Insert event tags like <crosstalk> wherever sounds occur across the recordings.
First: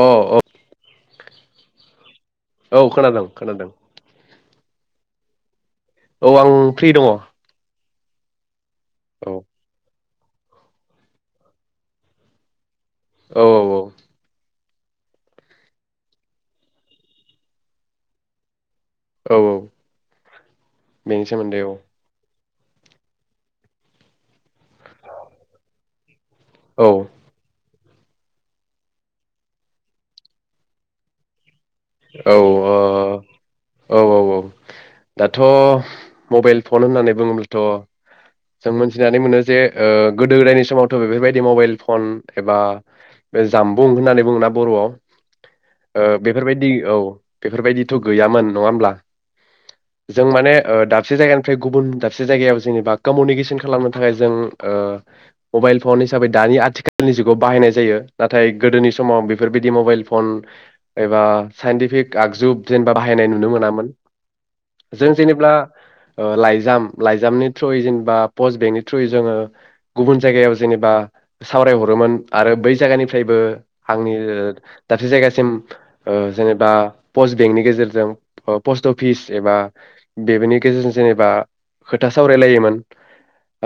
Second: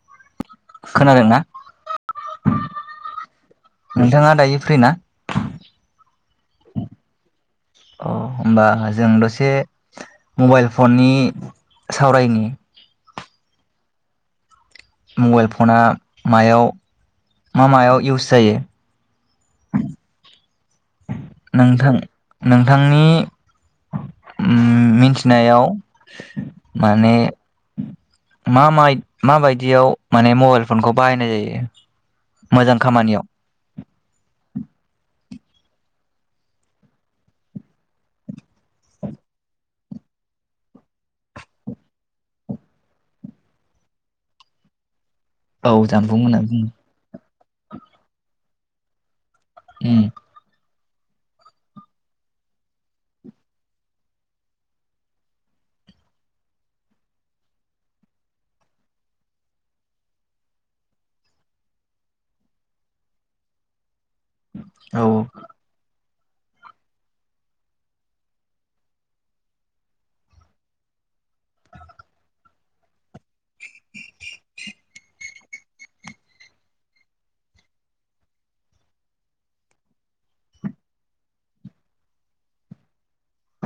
अ औ खोनादों ना औ खोनादों खोनादों नोंथाङा दायो फ्रि ना <inaudible> औ आं फ्रि दङ अ होमबा आ जों औ दसे मबाइल फननि सावरायनि औ औ औ मबाइल फना मायाव मा मायाव इउस जायो औ बेनि सोमोन्दै औ नोंथां नोंथांनि उम मिनथिनायाव औ माने मा मा बायदियाव माने मबाइल फनखौ बाहायनाय जायो औ मोजां खामानियाव औ औ औ दाथ' मबाइल फन होननानै बुङोब्लाथ' जों मोनथिनानै मोनो जे ओ गोदो गोदायनि समावथ' बेफोरबायदि मबाइल फन एबा बे जामबुं होननानै बुङोना बर'आव औ ओ जामबुं होनना बेफोरबायदि औ बुङो बेफोरबायदिथ' गैयामोन नङा होमब्ला उम जों माने दाबसे जायगानिफ्राय गुबुन दाबसे जायगायाव जेनेबा कमिउनिकेसन खालामनो थाखाय जों ओ मबाइल फन हिसाबै दानि आथिखालनि जुगाव बाहायनाय जायो नाथाय गोदोनि समाव बेफोरबायदि मबाइल फन एबा साइन्टिफिक आगजु जेनेबा बाहायनाय नुनो मोनामोन औ जों जेनेब्ला ओ लाइजाम लाइजामनि थ्रुयै जेनेबा पस्ट बेंकनि थ्रुयै जोङो गुबुन जायगायाव जेनेबा सावरायहरोमोन आरो बै जायगानिफ्रायबो हांनि दाबसे जायगासिम सिम ओ जेनेबा पस्ट बेंकनि गेजेरजों ओ पस्ट अफिस एबा बेफोरनि गेजेरजों जेनेबा खोथा सावरायलायोमोन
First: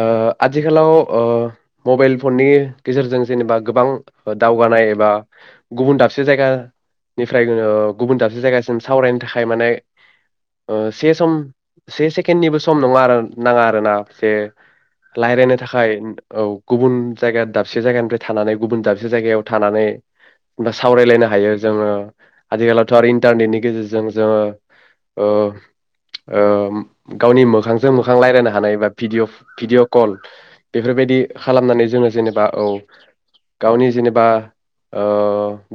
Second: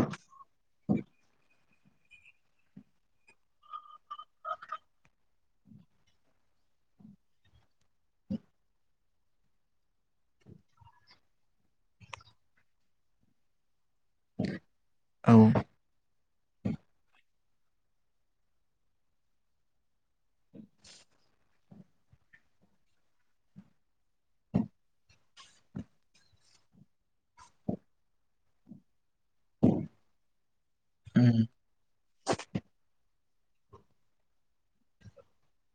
आ आथिखालाव ओ मबाइल फननि गेजेरजों जेनेबा गोबां दावगानाय एबा गुबुन दाबसे जायगानि फ्राय गुबुन दाबसे जायगासिम सावरायनो थाखाय माने से सम से सेकेणडनिबो सम नङा आरो नाङा आरो ना जे औ रायज्लायनो थाखाय औ गुबुन जायगा दाबसे जायगानिफ्राय थानानै गुबुन दाबसे जायगायाव थानानैबा सावरायलायनो हायो जोङो आथिखालावथ' आरो इन्टारनेटनि गेजेरजों जोङो ओ गावनि मोखांजों मोखां रायज्लायनो हानाय बा भिदिय भिडिअ' कल बेफोरबायदि उम खालामनानै जोङो जेनेबा औ गावनि जेनेबा ओ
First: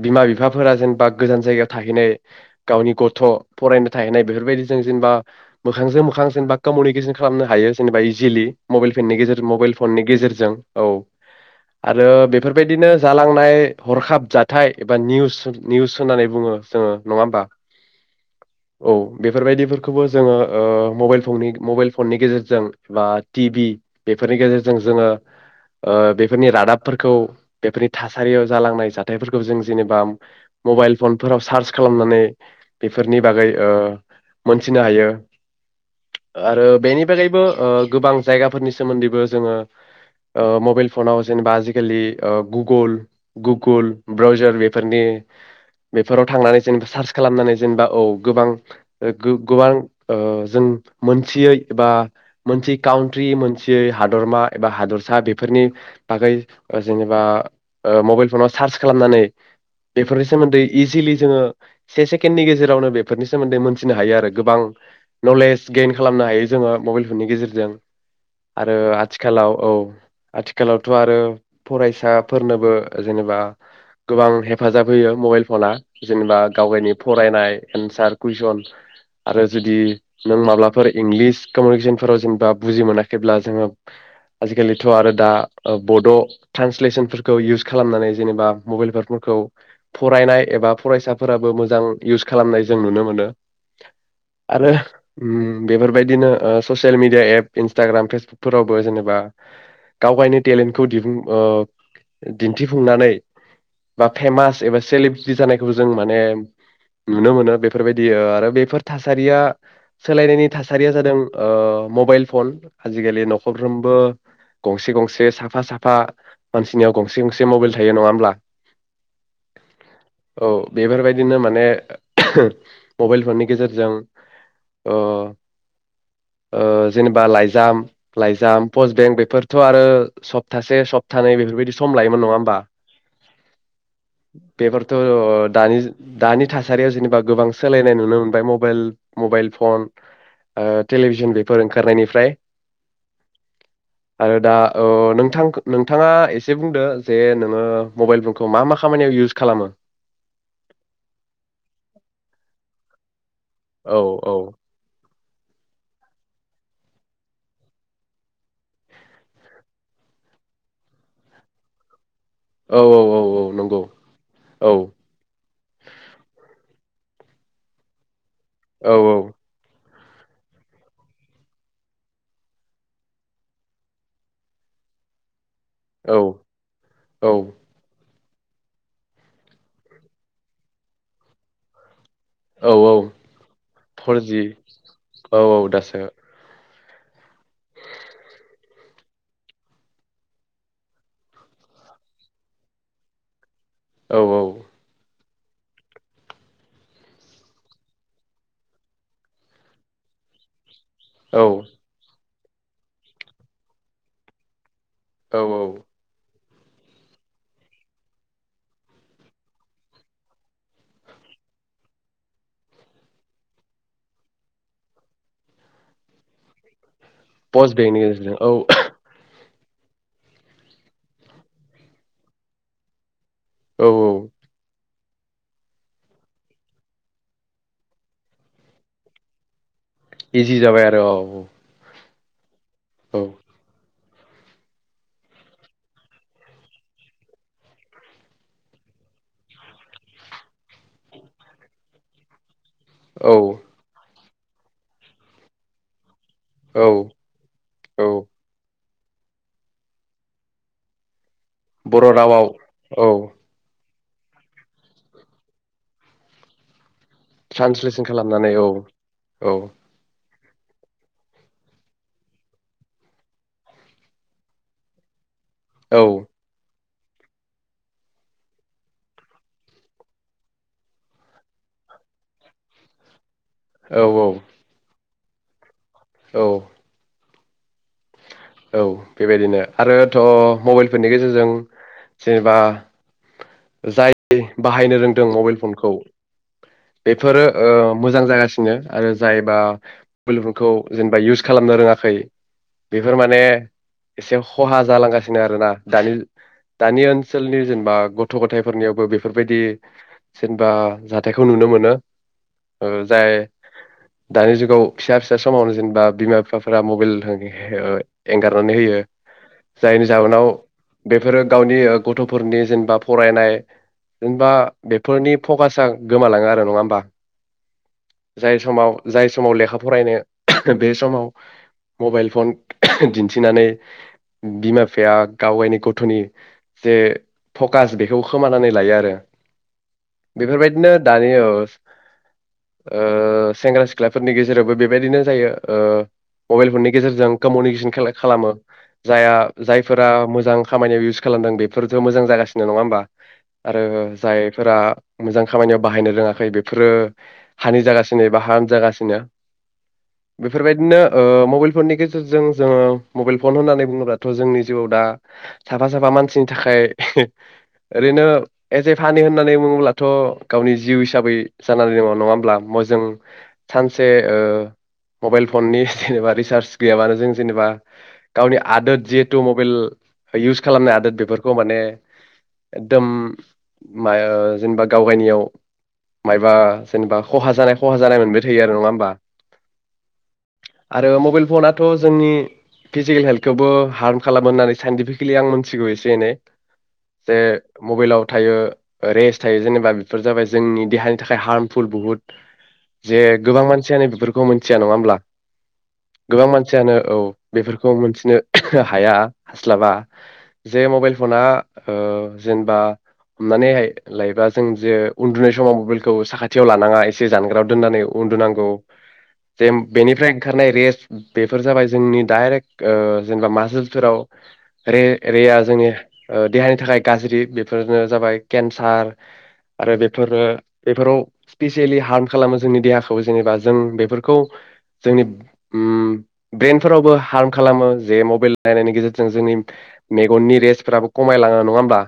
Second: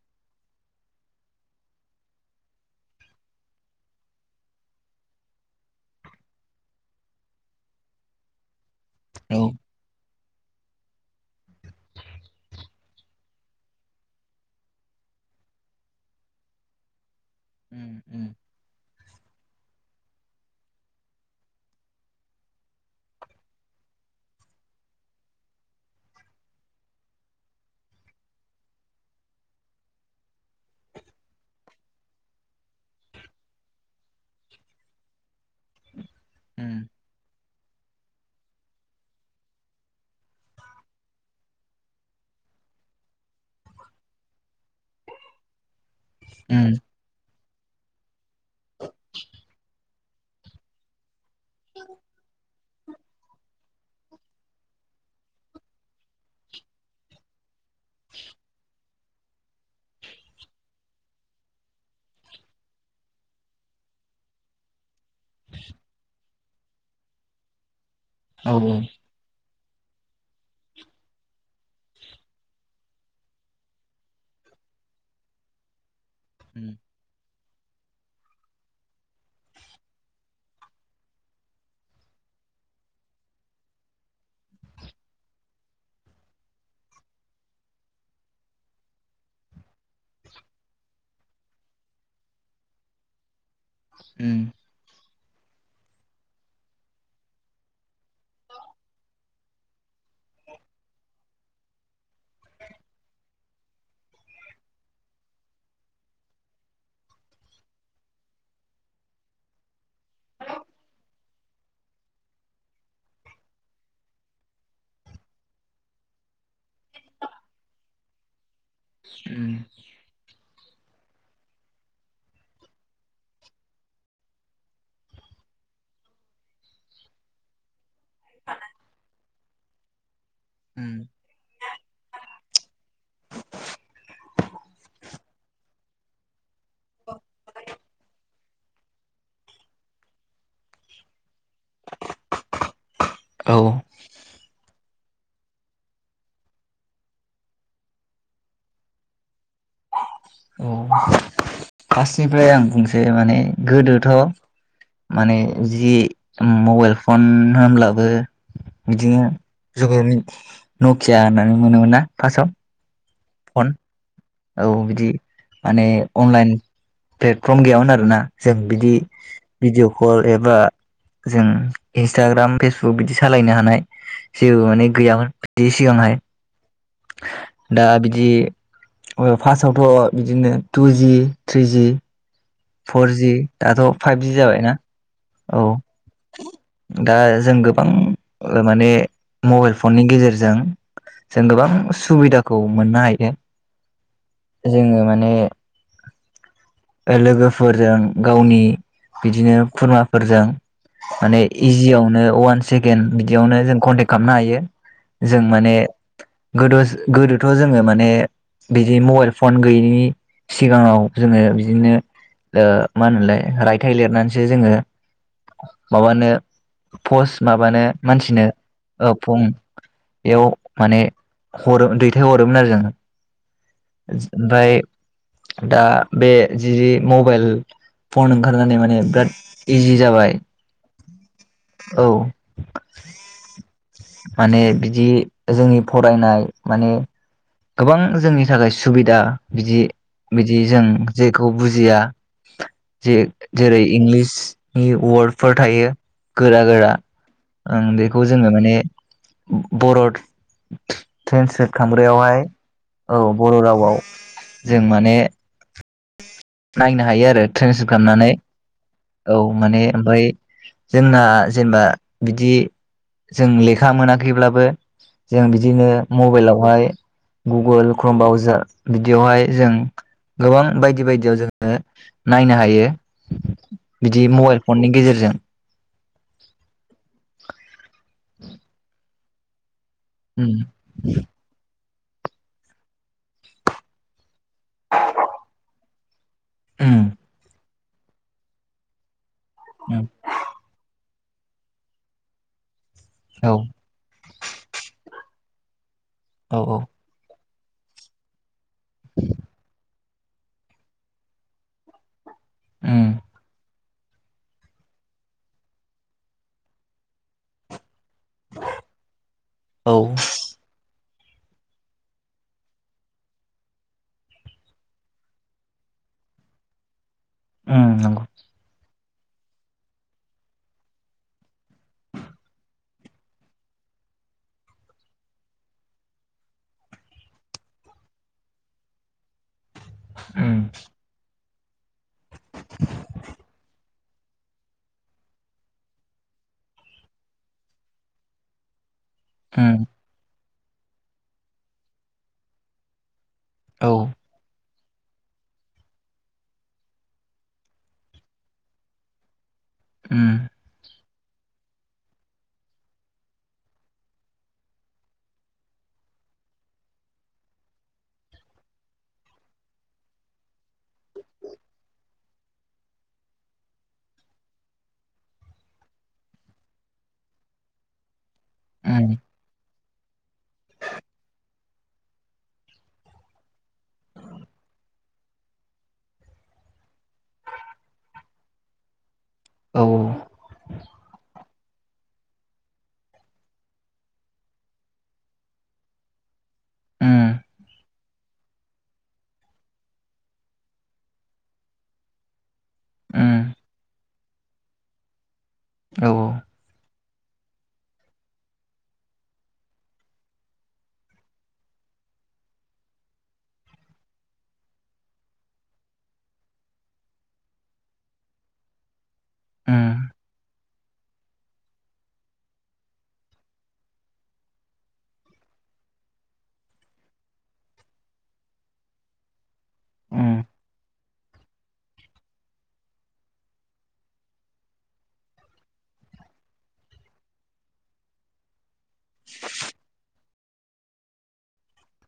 बिमा बिफाफोरा जेनेबा गोजान जायगायाव थाहैनाय गावनि गथ' फरायनो थाहैनाय बेफोरबायदि जों जेनेबा मोखांजों मोखां जेनेबा कमिउनिकेसन खालामनो हायो जेनेबा इजिलि मबाइल फेननि औ गेजेर मबाइल फननि गेजेरजों जों औ आरो बेफोरबायदिनो जालांनाय हरखाब जाथाय एबा निउस निउस होननानै बुङो जोङो नङा होमबा उम उम औ बेफोरबायदिफोरखौबो जोङो मबाइनि मबाइल फननि गेजेरजों बा टि भि बेफोरनि गेजेरजों जोङो बेफोरनि ओ रादाबफोरखौ बेफोरनि थासारियाव जालांनाय जाथायफोरखौ जों जेनेबा मबाइल फनफोराव सार्च खालामनानै बेफोरनि बागै मोनथिनो हायो आरो उम बेनिफ्राय बागैबो ओ गोबां जायगाफोरनि सोमोन्दैबो जोङो मबाइल फनाव जेनेबा आजिखालि गुगोल गुगोल ब्रावजार बेफोरनि बेफोराव थांनानै उम जेनेबा सार्च खालामनानै जेनेबा औ गोबां गोबां ओ जों मोनथियै एबा मोनसे काउट्रि मोनसे सियै हादरमा एबा हादरसा बेफोरनि बागै जेनेबा ओ मबाइल फ'नाव सार्च खालामनानै बेफोरनि सोमोन्दै इजिलि जोङो से सेकेण्डनि गेजेरावनो बेफोरनि सोमोन्दै मोनथिनो हायो आरो गोबां नलेज गेइन खालामनो हायो जोङो मबाइल फननि गेजेरजों औ आरो उम आथिखालाव औ आथिखालावथ' आरो फरायसाफोरनोबो जेनेबा गोबां हेफा हेफाजाब होयो मबाइल फना जेनेबा गावावनि फरायनाय एन्सार कुइसन आरो जुदि नों माब्लाफोर इंलिस कमिउनिकेसनफोराव जेनेबा बुजि मोनाखैब्ला जोङो आजिखालिथ' आरो दा बड' ट्रान्सलेसनफोरखौ इउस खालामनानै जेनेबा मबाइलफोरखौ फरायनाय एबा फरायसाफोराबो मोजां इउस खालामनाय जों नुनो मोनो उम आरो होम बेफोरबायदिनो ओ ससियेल मिडिया एप इन्सटाग्राम फेसबुकफोरावबो जेनेबा गाव गावनि टेलेन्टखौ दिन्थिफुंनानै बा फेमास एबा सेलब्रिटि जानायखौ जों माने नुनो मोनो बेफोरबायदि आरो बेफोर थासारिया सोलायनायनि थासारिया जादों मबाइल फन आजिखालि न'खरफ्रोमबो गंसे गंसे साफा साफा मानसिनियाव गंसे गंसे मबाइल थायो नङा होमब्ला उम औ बेफोरबायदि नो माने मबाइल फननि गेजेरजों जेनेबा ओ ओ लाइजाम लाइजाम पस बेंक बेफोरथ' आरो सप्तासे उम सप्तानै बेफोरबायदि सम लायोमोन नङा होमबा बेफोरथ' दानि दानि थासारियाव जेनेबा गोबां सोलायनाय नुनो मोनबाय मबाइल मबाइल फन ओ टेलिभिसन बेफोर ओंखारनायनिफ्राय औ आरो दा ओ नोंथां नोंथाङा एसे बुंदो जे नोङो मबाइल फनखौ मा मा खामानियाव इउस खालामो औ फार्स्टनिफ्राय आं बुंसै माने औ गोदोथ' औ माने जिदि मबाइल फन होनब्लाबो बिदिनो जुग नकिया होननानै मोनोमोन ना फार्स्टआव औ औ औ औ फन नंगौ औ बिदि माने अनलाइन प्लेटफर्म गैयामोन आरोना जों बिदि औ औ भिडिअ हर एबा जों इन्सटाग्राम फेसबुक बिदि सालायनो हानाय जेबो माने गैयामोन बि सिगांहाय औ औ दा बि दि फार्स्टआवथ' बिदिनो टुजि थ्रिजि औ औ फरजि दाथ' फाइभजि फरजि जाबायना औ दा जों गोबां माने मबाइल फननि गेजेरजों जों गोबां सुबिदाखौ मोननो हायो औ औ जोङो माने लोगोफोरजों गावनि बिदिनो खुरमाफोरजों माने औ इजियावनो वान सेकेन्दड बिदियावनो जों कन्टेक्ट खालामनो हायो जों औ औ माने गोदो गोदोथ' जोङो माने बिदि मबाइल फन गैयैनि सिगाङाव जोङो बिदिनो मा होनोमलाय रायथाइ लिरनानैसो जोङो माबानो पस पस्ट माबानो बेंकनि गेजेरजों मानसिनो औ फं बेयाव माने हरो दैथाय हरोमोन आरो जोङो औ औ ओमफ्राय दा बे जि मबाइल फन ओंखारनानै माने बिराद इजि जाबाय इजि जाबाय आरो औ। औ औ माने बिदि जोंनि फरायनाय माने गोबां जोंनि थाखाय सुबिदा बिदि बिदि जों जेखौ बुजिया जे औ जेरै इंलिस नि वार्डफोर थायो गोरा औ गोरा ओं औ बेखौ जोङो माने बर'ड ट्रेन्सलेट बर' खालामग्रायावहाय रावाव औ बर' रावआव जों माने नायनो हायो आरो ट्रेन्सलेट ट्रान्सलेसन खालामनानै औ औ माने ओमफाय जोंना जेनेबा बिदि जों लेखा खा मोनाखैब्लाबो जों बिदिनो औ मबाइलावहाय गुगोल क्रमबावजार बिदियावहाय जों गोबां बायदि बायदियाव जोङो नायनो हायो। औ बिदि औ मबाइल फननि गेजेरजों औ औ बेबायदिनो। आरो थ उम मबाइलफोरनि गेजेरजों जेनेबा जाय बाहायनो रोंदों मबाइल फनखौ उम बेफोरो ओ मोजां जागासिनो आरो जायबा उम मबाइल फनखौ जेन बा इयुस खालामनो रोङाखै बे बेफोर माने औ एसे खहा जालांगासिनो। बिदिनो आरो ना। दानि औ औ दानि ओनस ओनसोलनि जेनेबा गथ' गथाय फोरनियावबो बेफोरबायदि जेनबा जाथायखौ नुनो मोनो। ओ उम जाय दानि जुगाव फिसा फिसा समावनो जेनेबा बिमा बिफाफोरा मबाइल होयो। <unintelligible> एंगारनानै होयो औ जायनि जाहोनाव बेफोरो गावनि गथ'फोरनि जेनेबा फरायनाय जेनेबा बेफोरनि फकासा गोमालाङो आरो नङा होमबा उम नंगौ जाय समाव जाय समाव लेखा फरायनो बे समाव मबाइल फन दिन्थिनानै बिमा बिफाया गाव गायनि गथ'नि जे फकास बेखौ खोमानानै लायो आरो उम बेफोरबायदिनो दानि ओ ओ सेेंग्रा सि सिख्लाफोरनि गेजेरावबो बेबायदिनो जायो ओ मबाइल फननि गेजेरजों कमिउनिकेसन खेला खालामो जाया उम जायफोरा मोजां खामानियाव इउस खालामदों बेफोरथ' मोजां जागासिनो नङा होमबा आरो औ जायफोरा मोजां खामानियाव बाहायनो रोङाखै बेफोरो हानि जागासिनो एबा हाम जागासिनो उम बेफोर बायदिनो ओ मबाइल फननि जों जोङो मबाइल फन होननानै बुङोब्लाथ' जोंनि जिउआव दा साफा साफा मानसिनि थाखाय ओरैनो एस ए फानि होननानै बुङोब्लाथ' गावनि जिउ हिसाबै जानानै दङ नङा होमब्ला म जों सानसे ओ मबाइल फननि जेनेबा रिसार्ज गैयाबानो जों जेनेबा गावनि आदोद उम जिहेतु मबाइल इउस खालामनाय आदोद बेफोरखौ माने एकदम मा जेनेबा गाव गायनियाव माबा जेनेबा खहा जानाय खहा जानाय मोनबाय थायो आरो नङा होमबा औ आरो मबाइल फना थ' जोंनि फिजिकेल हेल्थखौबो हार्म खालामो होननानै साइन्टिफिकेलि आं मोनथिगौ एसे एनै उम जे मबाइलाव थायो रेस थायो जेनेबा बेफोर जाबाय जोंनि देहानि थाखाय हार्मफुल बुहुद जे उम गोबां मानसियानो बेफोरखौ मिथिया नङा होमब्ला औ गोबां मान औ बेफोरखौ मोनथिनो हाया हास्लाबा जे मबाइल फना ओ जेनेबा हमनानै लायोबा जों जे उन्दुनाय समाव मबाइलखौ साखाथियाव लानाङा एसे जानग्राायाव दोननानै उन्दुनांगौ जे उम बेनिफ्राय ओंखारनाय रेस्ट बेफोर जाबाय जोंनि डाइरेक्ट जेनेबा माजोलफोरावे रेआ जोंनि देहानि थाखाय गाज्रि बेफोरनो जाबाय केन्सार आरो उम बेफोरो बेफोराव स्पिसियेलि हार्म खालामो जोंनि देहाखौ जेनेबा जों बेफोरखौ जोंनि ओम ब्रेनफोरावबो हार्म खालामो जे मबाइल नायनायनि गेजेरजों जोंनि मेगननि रेस्फोराबो खमायलाङो नङा होमबा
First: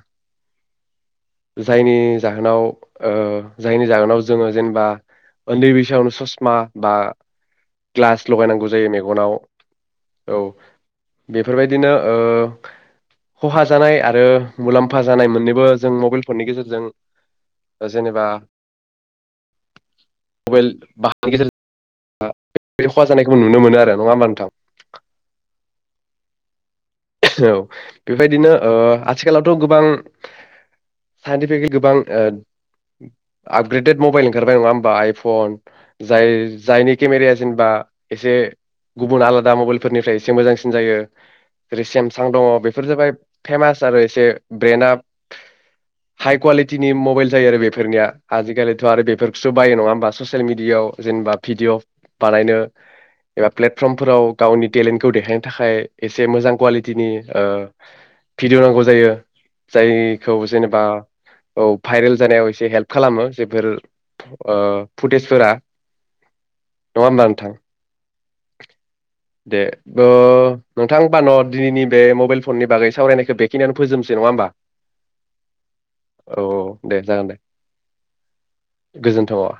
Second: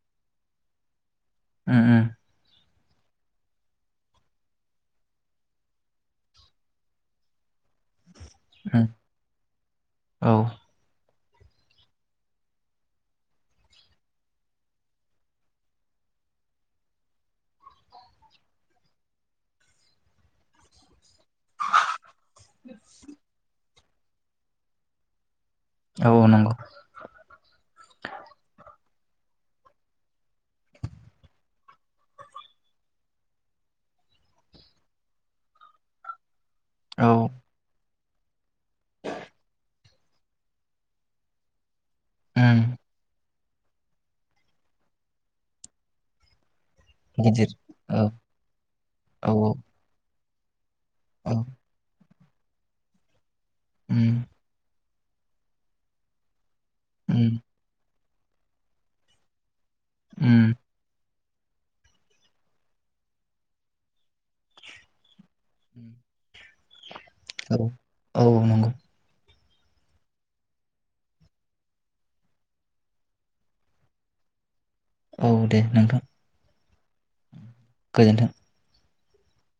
उम जायनि उम जाहोनाव ओ जायनि जाहोनाव जोङो जेनेबा उन्दै बैसोआवनो ससमा बा ग्लास लगायनांगौ उम जायो औ बेफोरबायदिनो ओ खहा जानाय आरो मुलाम्फा जानाय मोननैबो जों मबाइल फननि गेजेरजों जेनेबा मबाइल बाहायनि गेजेरजों खहा जानायखौ नुनो मोनो आरो नङा होनबा नोंथां औ नंगौ औ बेबायदिनो ओ आथिखालावथ' गोबां साइन्टिफिकलि गोबां आपग्रेडेड मबाइल ओंखारबाय नङा होमबा आइफन जाय जायनि औ केमेरिया जेनबा एसे गुबुन आलादा मबाइलफोरनिफ्राय एसे मोजांसिन जायो जेरै सेमसां दङ उम बेफोर जाबाय फेमास आरो एसे ब्रेन्डआ हाइ कुवालिटि टिनि मबाइल जायो गिदिर आरो बेफोरनिया औ आजिखालिथ' आरो औ बेफोरखौसो औ बायो नङा होमबा ससियेल मिडियाआव औ जेनेबा भिडिअ बानायनो एबा प्लेटफर्मफोराव उम गावनि टेलेन्टखौ देखायनो थाखाय एसे मोजां कुवालिटिनि उम ओ भिडिअ नांगौ जायो जायखौ उम जेनेबा औ भाइरेल जानायाव एसे हेल्प खालामो जेफोर ओ फुटेजफोरा उम नङा होनबा नोंथां औ औ नंगौ दे ओ नोंथां होमबा न' दिनैनि बे मबाइल फननि बागै सावरायनायखौ बेखिनियानो फोजोबनोसै नङा होमबा औ दे नोंथां औ औ दे जागोन दे गोजोन्थों गोजोन्थावा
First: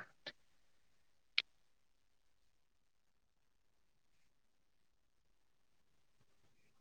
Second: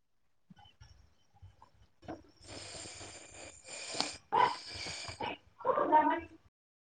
<inaudible>